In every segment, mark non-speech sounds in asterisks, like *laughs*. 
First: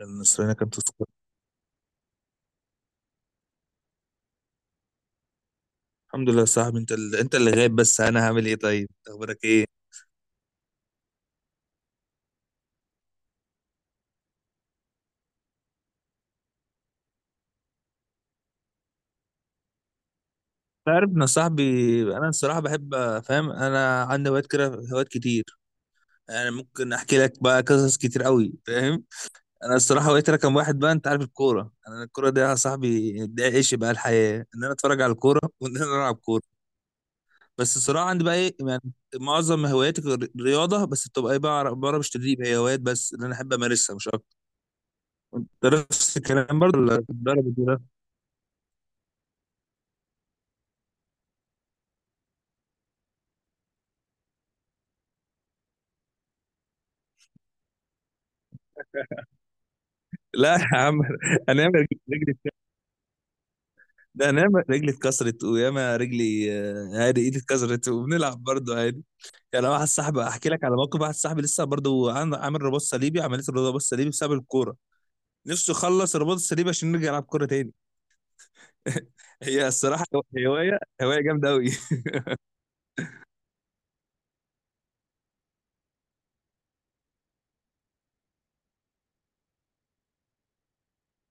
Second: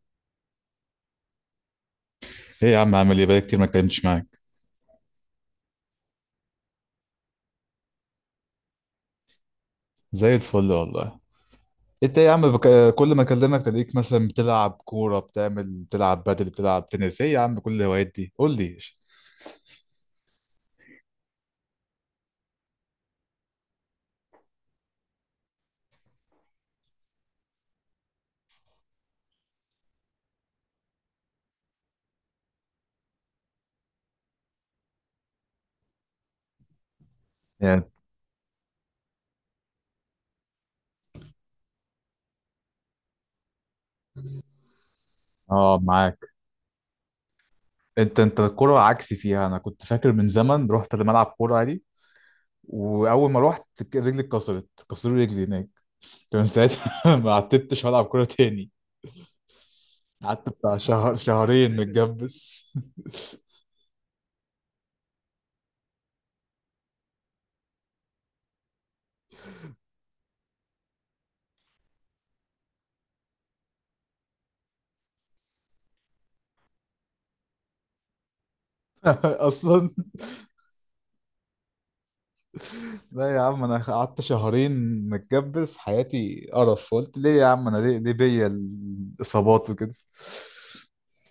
النصرانية كانت تذكر. ايه يا عم، عامل ايه؟ بقالي كتير ما اتكلمتش معاك. الحمد لله يا صاحبي، انت اللي غايب، بس انا هعمل ايه؟ طيب اخبارك ايه؟ زي الفل والله. انت إيه يا عم كل ما اكلمك تلاقيك مثلا بتلعب كوره، بتلعب بدل، بتلعب تنس. ايه يا عم كل الهوايات دي؟ قول لي. انت عارف ان صاحبي انا الصراحه بحب، فاهم؟ انا عندي هوايات كده، هوايات كتير. انا ممكن احكي لك بقى قصص كتير قوي، فاهم. انا الصراحه هوايتي رقم واحد بقى، انت عارف الكوره؟ انا الكوره دي يا صاحبي ده عيش بقى الحياه، ان انا اتفرج على الكوره *laughs* وان انا العب كوره. بس يعني، الصراحه عندي بقى ايه يعني، معظم هواياتي رياضه، بس بتبقى ايه بقى، بعرف مش تدريب، هي هوايات بس اللي انا احب امارسها مش اكتر. انت اه نفس معاك. الكلام برضه ولا بتدرب؟ انت الكوره عكسي فيها. انا كنت فاكر من زمن رحت لملعب كوره عادي، واول ما رحت رجلي اتكسرت، كسروا رجلي هناك. كان ساعتها *laughs* ما عتبتش والعب كوره تاني. قعدت لا يا بتاع عم، شهر انا شهرين ياما رجلي متجبس. ده انا ياما رجلي اتكسرت وياما رجلي عادي، ايدي اتكسرت وبنلعب برضه عادي. يعني أنا واحد صاحبي احكي لك على موقف، واحد صاحبي لسه برضه عامل رباط صليبي، عمليه الرباط الصليبي بسبب الكوره، نفسه يخلص الرباط الصليبي عشان نرجع نلعب كوره تاني. *laughs* *laughs* هي اصلا. الصراحه هوايه جامده قوي. *laughs* لا يا عم، انا قعدت شهرين متجبس حياتي قرف. قلت ليه يا عم انا؟ ليه بيا الاصابات وكده.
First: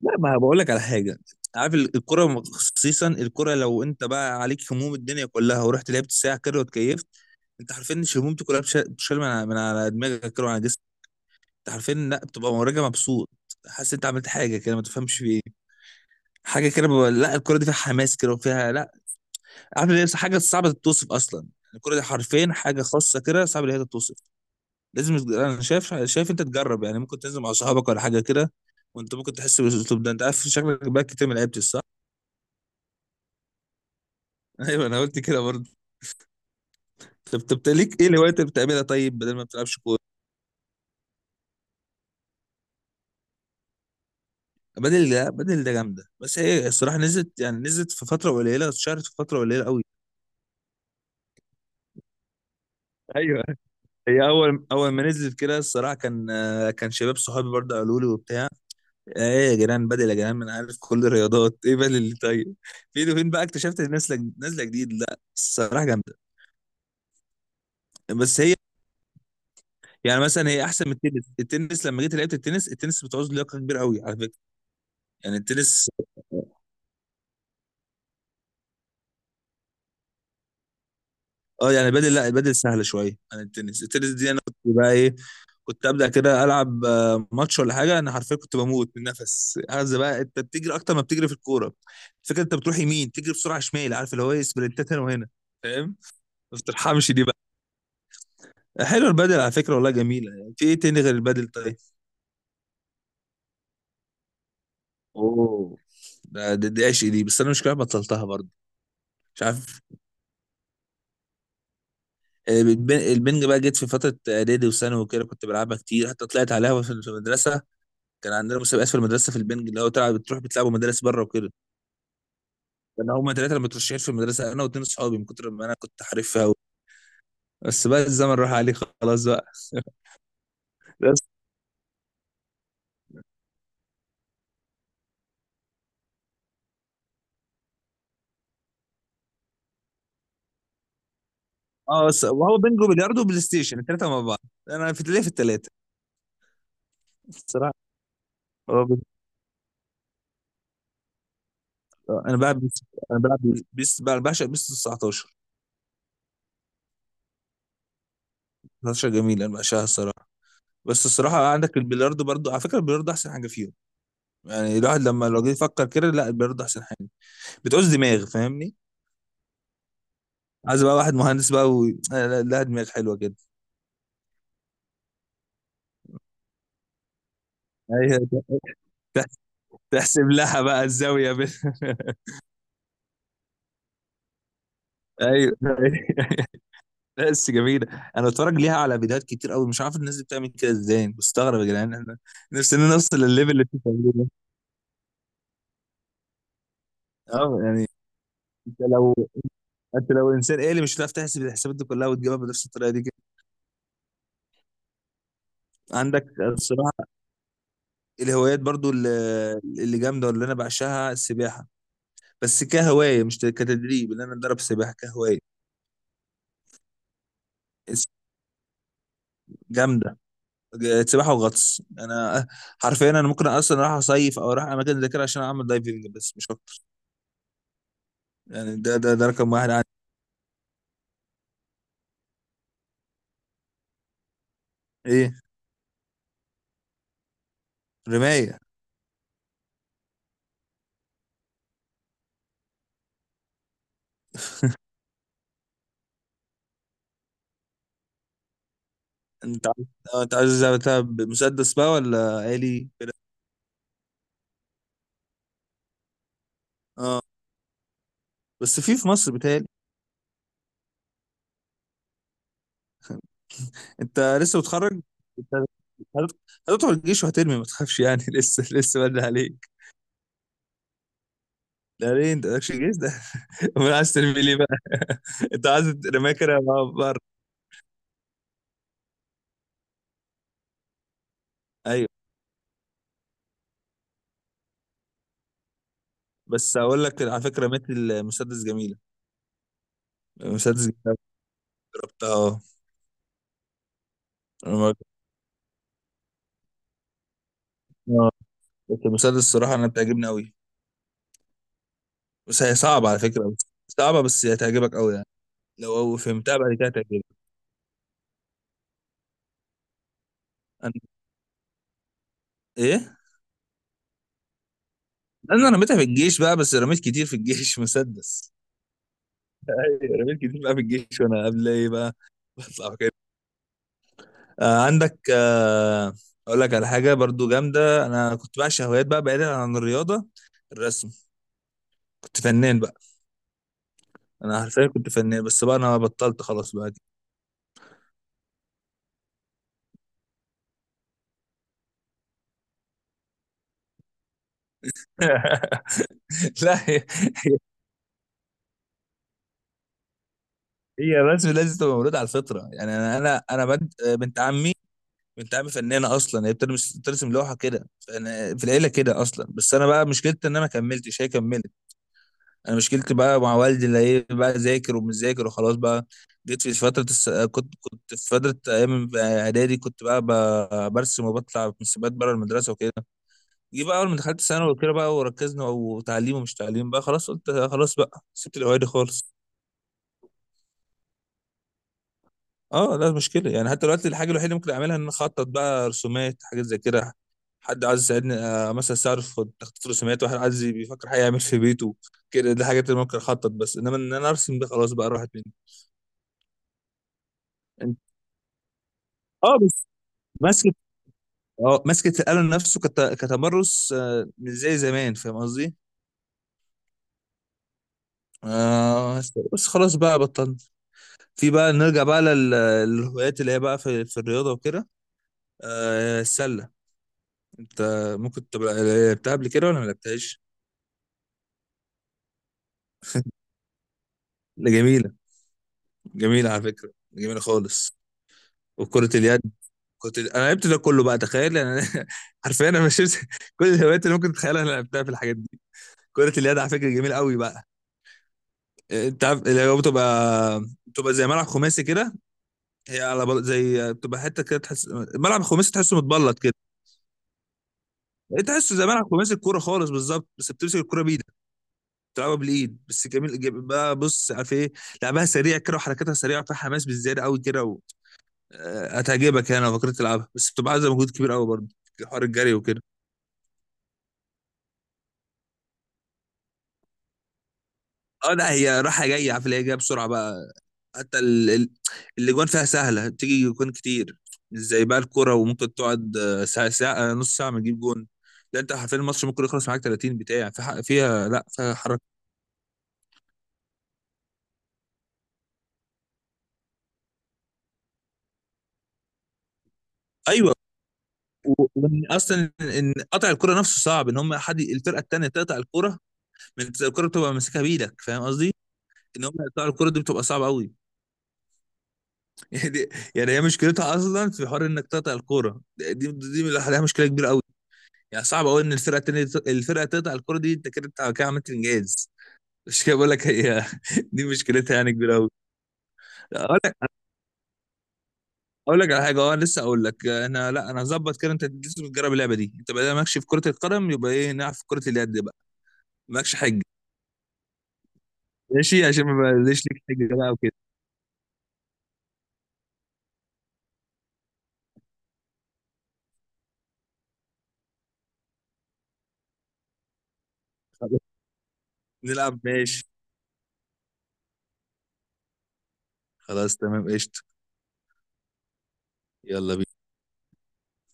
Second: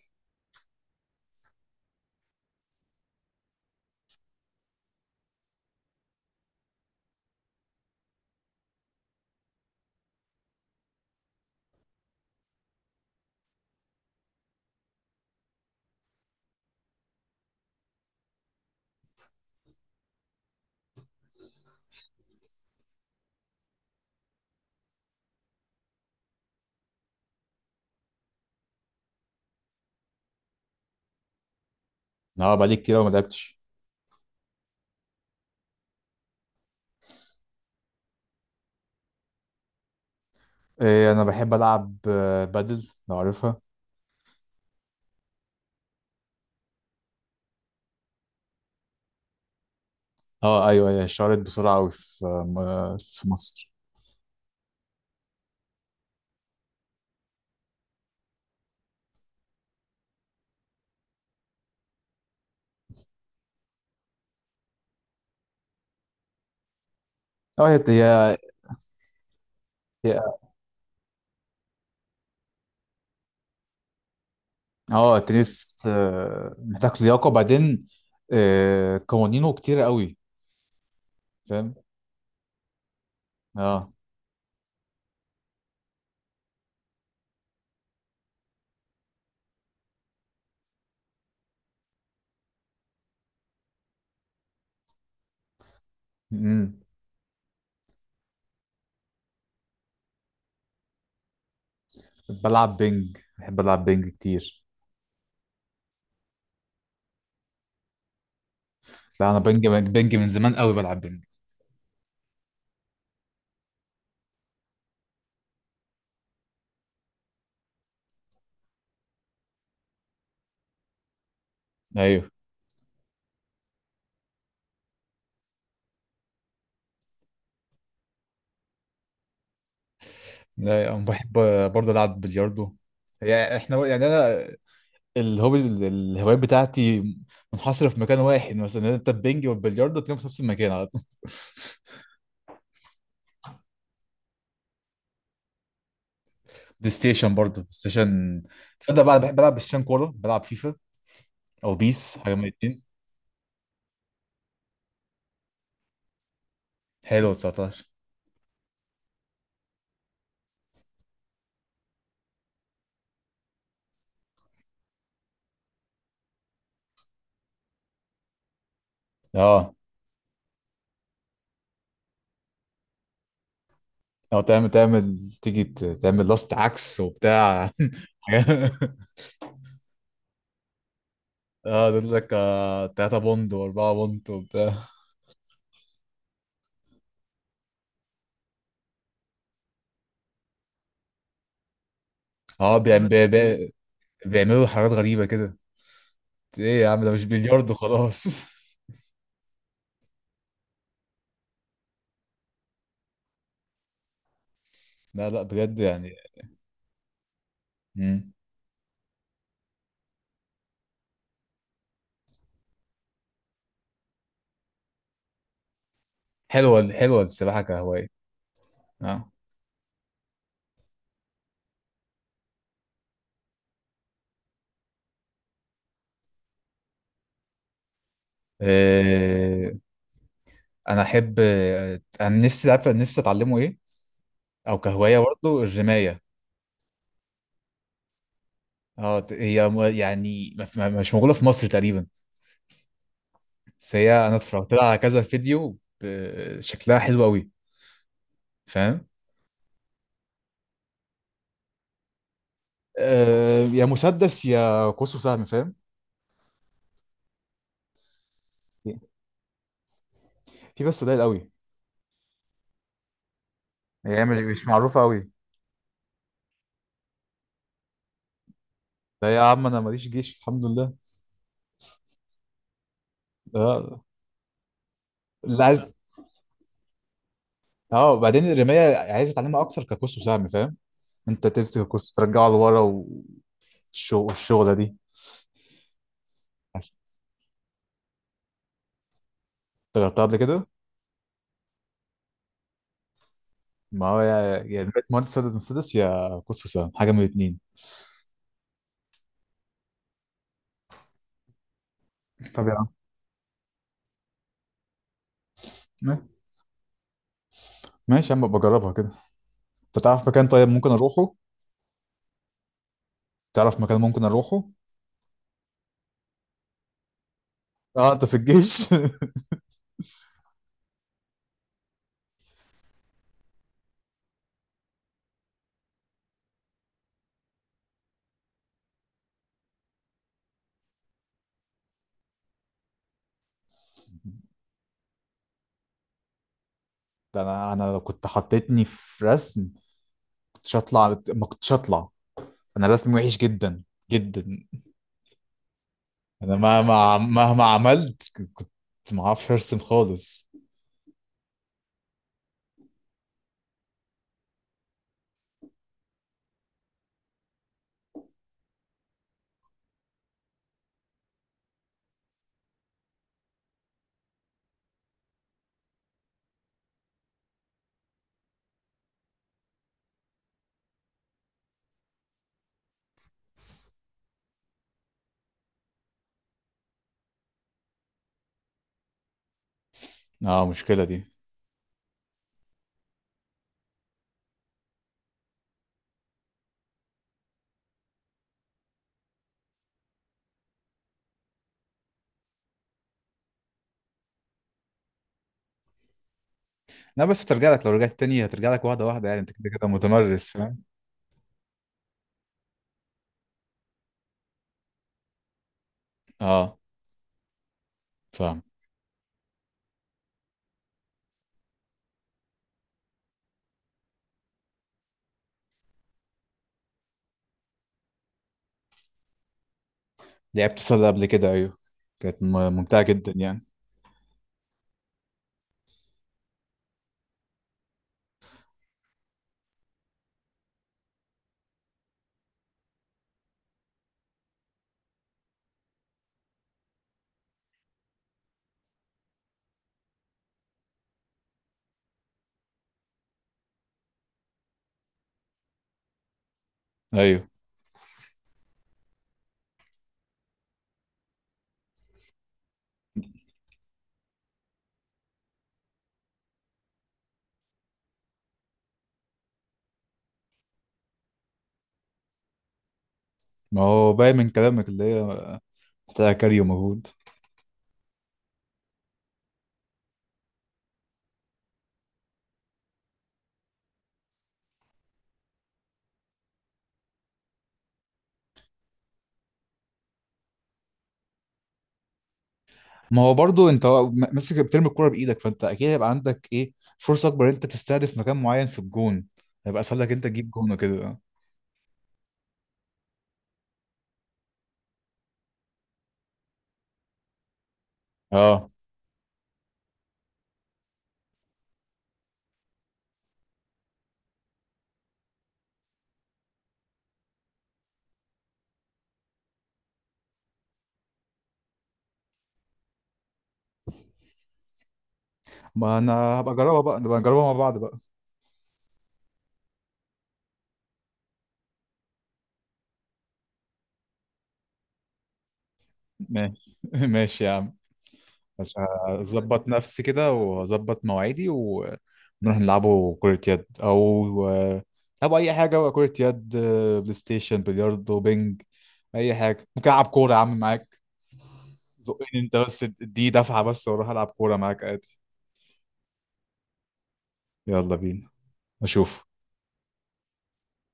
لا ما بقول لك على حاجه، عارف الكرة، خصيصا الكرة، لو انت بقى عليك هموم الدنيا كلها، ورحت لعبت ساعة كده، واتكيفت. انت حرفيا مش همومتي كلها بتشال من على من على دماغك كده وعلى جسمك. عارفين؟ لا، بتبقى مراجع مبسوط، حاسس انت عملت حاجه كده ما تفهمش في ايه. حاجه كده لا الكوره دي فيها حماس كده وفيها، لا، عارف ليه، حاجه صعبه تتوصف اصلا. يعني الكوره دي حرفين حاجه خاصه كده، صعب ان هي تتوصف. انا شايف انت تجرب، يعني ممكن تنزل مع صحابك ولا حاجه كده، وانت ممكن تحس بالاسلوب ده. انت عارف شكلك بقى كتير ما لعبتش، صح؟ اه بقالي كتير أوي ما لعبتش. *laughs* ايوه، انا قلت كده برضه. طب ليك ايه الهوايات اللي بتعملها طيب، بدل ما بتلعبش كوره؟ إيه، انا بحب العب بادل لو عارفها. بدل ده، بدل ده جامده، بس هي الصراحه نزلت، يعني نزلت في فتره قليله، اتشهرت في فتره قليله قوي. اه ايوه، هي اشتهرت بسرعه قوي في ايوه، مصر. هي اول ما نزلت كده الصراحه كان، كان شباب صحابي برضه قالوا لي وبتاع، ايه يا جيران بدل؟ يا جيران، ما انا عارف كل الرياضات، ايه بدل اللي طيب؟ فين وفين بقى اكتشفت إن نازله جديد، لا الصراحه جامده. اه هي بس هي يعني هي مثلا هي احسن من التنس. التنس لما جيت لعبت التنس، التنس بتعوز لياقه كبيره قوي على فكره. اه يعني التنس التنس، محتاج لياقه، وبعدين قوانينه كتير قوي. اه فاهم. يعني بدل، لا بدل سهله شويه عن التنس. اه التنس دي انا كنت بقى ايه، كنت ابدا كده العب ماتش ولا حاجه، انا حرفيا كنت بموت من النفس، عايز بقى، انت بتجري اكتر ما بتجري في الكوره. الفكره انت بتروح يمين تجري بسرعه شمال، عارف اللي هو ايه، سبرنتات هنا وهنا، فاهم؟ ما امم بترحمش دي بقى. حلو البدل على فكره، والله جميله، يعني في ايه تاني غير البدل طيب؟ بلعب بينج، بحب العب بينج كتير. اوه، دي عشق دي، بس انا مش كده بطلتها برضه. لا انا مش بينج عارف، بينج من زمان قوي بلعب بينج. البنج بقى جيت في فتره اعدادي وثانوي وكده، كنت بلعبها كتير، حتى طلعت عليها في في المدرسه. كان عندنا مسابقات في المدرسه في البنج، اللي هو تلعب بتروح بتلعبوا مدارس بره وكده. ايوه. انا هما ثلاثه اللي مترشحين في المدرسه، انا واتنين صحابي، من كتر ما انا كنت حريفها قوي. بس بقى الزمن راح عليه خلاص بقى. *laughs* لا انا بس، بحب برضه العب بلياردو. يعني احنا يعني انا الهوبي، الهوايات بتاعتي منحصره في مكان واحد، مثلا انت البينج والبلياردو تلاقيهم في نفس المكان على طول اه *laughs* بس وهو بينجو بلياردو وبلاي ستيشن الثلاثه مع بعض. انا في ليه في الثلاثه بلاي الصراحه، ستيشن. هو تصدق بي- بقى أنا بحب العب بلاي ستيشن كوره، بلعب فيفا او بيس حاجه انا من بلعب بيس، الاتنين. انا بلعب بيس بقى، بعشق بيس 19. حلو 19. 19 جميل، انا بعشقها الصراحه. بس الصراحه عندك البلياردو برضو على فكره، البلياردو احسن حاجه فيهم. يعني الواحد لما لو جه يفكر كده، لا البلياردو احسن حاجه، بتعوز دماغ، فاهمني؟ اه. عايز بقى واحد مهندس بقى و... لا دماغ حلوه كده. او تعمل تيجي تعمل لاست عكس وبتاع *laughs* أيوة، حاجات- تحسب لها بقى الزاوية بين. اه، يقول لك 3 بوند و4 بوند وبتاع. *laughs* أيوه. *laughs* لا بس جميلة. أنا باتفرج ليها على فيديوهات كتير أوي، مش عارف الناس دي بتعمل كده إزاي، بستغرب يا جدعان، إحنا اه نفسنا نوصل للليفل اللي أنتوا بتعملوه ده. بيعملوا حاجات غريبة كده. ايه يا عم، ده مش أه بلياردو يعني، خلاص *laughs* أنت لو أنت لو إنسان آلي مش هتعرف تحسب الحسابات دي كلها وتجيبها بنفس الطريقة دي كده. لا لا بجد يعني. عندك الصراحة مم. الهوايات برضو اللي جامدة، واللي أنا بعشقها السباحة، بس كهواية مش كتدريب إن أنا أتدرب سباحة كهواية. حلوة حلوة السباحة كهواية. اه. جامدة، سباحه وغطس. انا حرفيا انا ممكن اصلا اروح اصيف او اروح اماكن زي كده عشان اعمل دايفنج، بس مش اكتر. يعني ده رقم واحد إيه، عندي. انا احب انا نفسي، عارف نفسي اتعلمه ايه؟ او كهواية ايه؟ برضه الرماية. رمايه؟ اه هي يعني مش موجودة في مصر تقريبا. بس هي انا اتفرجت لها على كذا فيديو، شكلها حلو قوي. فاهم. انت عايز، انت عايز زي بتاع مسدس بقى، ولا آلي كده؟ أه، يا مسدس يا قوس وسهم. فاهم. اه بس في في مصر بتهيألي. في بس قليل قوي. هي مش انت لسه مش معروفه متخرج، قوي. انت هت- هتدخل الجيش وهترمي، ما تخافش يعني. *laughs* لسه لسه بدري لا يا عم، عليك. انا ماليش جيش الحمد لله. لا ليه انت مالكش جيش ده؟ *laughs* امال اه، عايز ترمي ليه بقى؟ *laughs* اللي انت عايز عايز. رمايه كده بره. اه، وبعدين الرمايه عايز اتعلمها اكتر كقوس وسهم، فاهم؟ انت تمسك ايوه، القوس وترجعه لورا، والشغله دي بس اقول لك على فكره، رميت المسدس جميل، اشتغلتها قبل كده. مسدس جناب برضه، اه. ما هو يا رماية أنا، مهندس سدد مسدس، يا قوس وسهم، حاجه من الاثنين. آه، بس المسدس الصراحة أنا بتعجبني أوي، بس طب يا هي عم، صعبة على فكرة، بس صعبة، بس هي هتعجبك أوي يعني، لو فهمتها بعد كده هتعجبك. ماشي يا عم بجربها كده. انت تعرف مكان طيب ممكن أنا، اروحه؟ إيه؟ تعرف مكان ممكن اروحه؟ أنا رميتها في الجيش بقى، بس رميت كتير في الجيش. *laughs* اه انت في مسدس. الجيش *laughs* أيوة، رميت كتير بقى في الجيش، وأنا قبل إيه بقى *laughs* بطلع كده. آه عندك، آه، أقول لك على حاجة برضو جامدة، أنا كنت بعشق هوايات بقى بعيدا عن الرياضة، الرسم، كنت فنان بقى. أنا حرفيا كنت فنان، بس بقى أنا بطلت خلاص بقى. ده انا لو كنت حطيتني في رسم، كنتش هطلع ما كنتش هطلع. انا رسمي وحش جدا، جدا. *laughs* انا لا مهما مهما عملت كنت، ما اعرفش ارسم خالص. هي بس لازم تبقى مولود على الفطره، يعني انا بنت عمي بنت عمي فنانه اصلا، هي بترسم، بترسم لوحه كده، فانا في العيله كده اصلا. بس انا بقى مشكلتي ان انا ما كملتش، هي كملت. انا مشكلتي بقى مع والدي، اللي ايه بقى، ذاكر ومش ذاكر، وخلاص بقى. جيت في فتره الس... كنت في فتره ايام اعدادي كنت بقى برسم وبطلع في مسابقات بره المدرسه وكده. جه بقى اول ما دخلت ثانوي وكده بقى، وركزنا، وتعليم ومش تعليم بقى، خلاص قلت خلاص بقى، سبت الاوعي دي خالص. اه مشكلة دي. اه لا مشكله يعني، حتى دلوقتي الحاجه الوحيده اللي ممكن اعملها ان أنا اخطط بقى رسومات، حاجات زي كده، حد عايز يساعدني مثلا استعرف في تخطيط رسومات، واحد عايز بيفكر حاجه يعمل في بيته كده، دي الحاجات اللي ممكن اخطط، بس انما ان انا ارسم ده خلاص بقى راحت مني. لا بس هترجع لك، لو انت، رجعت تاني هترجع لك واحدة واحدة، يعني انت اه كده بس كده متمرس ماسكه، فاهم. اه ماسكه القلم نفسه كت... كتمرس، مش زي زمان، فاهم قصدي؟ اه فاهم. آه بس خلاص بقى بطلنا. في بقى نرجع بقى للهوايات اللي هي بقى في الرياضه وكده. آه، السله انت ممكن تبقى لعبتها قبل كده ولا ما لعبتهاش؟ لعبت صيد قبل كده ايوه، كانت ممتعة جدا يعني. جميلة، جميلة على فكرة، جميلة خالص. وكرة اليد، كنت انا لعبت ده كله بقى، تخيل انا. *laughs* حرفيا انا مشيت، *laughs* كل الهوايات اللي ممكن تتخيلها انا لعبتها في الحاجات دي. كرة اليد على فكرة جميلة قوي بقى، انت عارف اللي هو بتبقى زي ملعب خماسي كده، هي على بل... زي بتبقى حتة كده تحس ملعب خماسي، تحسه متبلط كده. ايوه. يعني تحسه زي ملعب خماسي الكورة خالص بالظبط، بس بتمسك الكورة بإيدك، بتلعبها بالإيد. بس جميل جميل بقى، بص عارف ايه، لعبها سريع كده وحركاتها سريعة، فيها حماس بالزيادة قوي كده. هتعجبك يعني لو فكرت تلعبها، بس بتبقى عايزه مجهود كبير قوي برضه، حوار الجري وكده. ما هو باين من كلامك اللي هي محتاجة كاري ومجهود. اه لا هي رايحه جايه، عارف اللي هي جايه بسرعه بقى، حتى الاجوان فيها سهله، بتيجي جوان كتير، مش زي بقى الكوره وممكن تقعد ساعه، ساعه نص ساعه ما تجيب جون. لا انت حرفيا الماتش ممكن يخلص معاك 30 بتاع في فيها، لا فيها حركه. ما هو برضو انت ماسك بترمي الكرة بايدك، فانت اكيد هيبقى عندك ايه فرصة اكبر، انت تستهدف مكان معين في الجون، هيبقى اسهل لك انت تجيب ايوه، جون وكده. وان اصلا ان قطع الكره نفسه صعب، ان هم حد الفرقه التانيه تقطع الكره، من الكره بتبقى ماسكها بايدك، فاهم قصدي؟ اه. ان هم يقطعوا الكره دي بتبقى صعبه قوي. يعني يعني هي مشكلتها اصلا في حوار انك تقطع الكوره دي، دي لوحدها مشكله كبيره قوي. يعني صعب قوي ان الفرقه التانيه تقطع الكوره دي، انت كده كده عملت انجاز، مش كده بقول لك هي. *laughs* دي مشكلتها يعني كبيره قوي. ما انا هبقى اقول لك اجربها بقى، نبقى نجربها مع بعض بقى. اقول لك على حاجه، اه لسه اقول لك انا، لا انا هظبط كده، انت لسه بتجرب اللعبه دي، انت بقى مالكش في كره القدم، يبقى ايه، نلعب في كره اليد بقى، مالكش حاجه. ماشي *laughs* ماشي يا عم. مش، ماشي، عشان ما بقاش هظبط ليك نفسي حاجه كده بقى وكده. واظبط مواعيدي ونروح نلعبوا كرة يد، او او اي حاجة بقى، كرة يد بلاي ستيشن بلياردو بينج، اي حاجة ممكن العب كورة يا عم معاك. خلاص، زقني نلعب، انت بس، ماشي، اديني دفعة بس واروح العب كورة معاك عادي. خلاص، تمام قشطه. يلا بينا، اشوف. يلا بينا.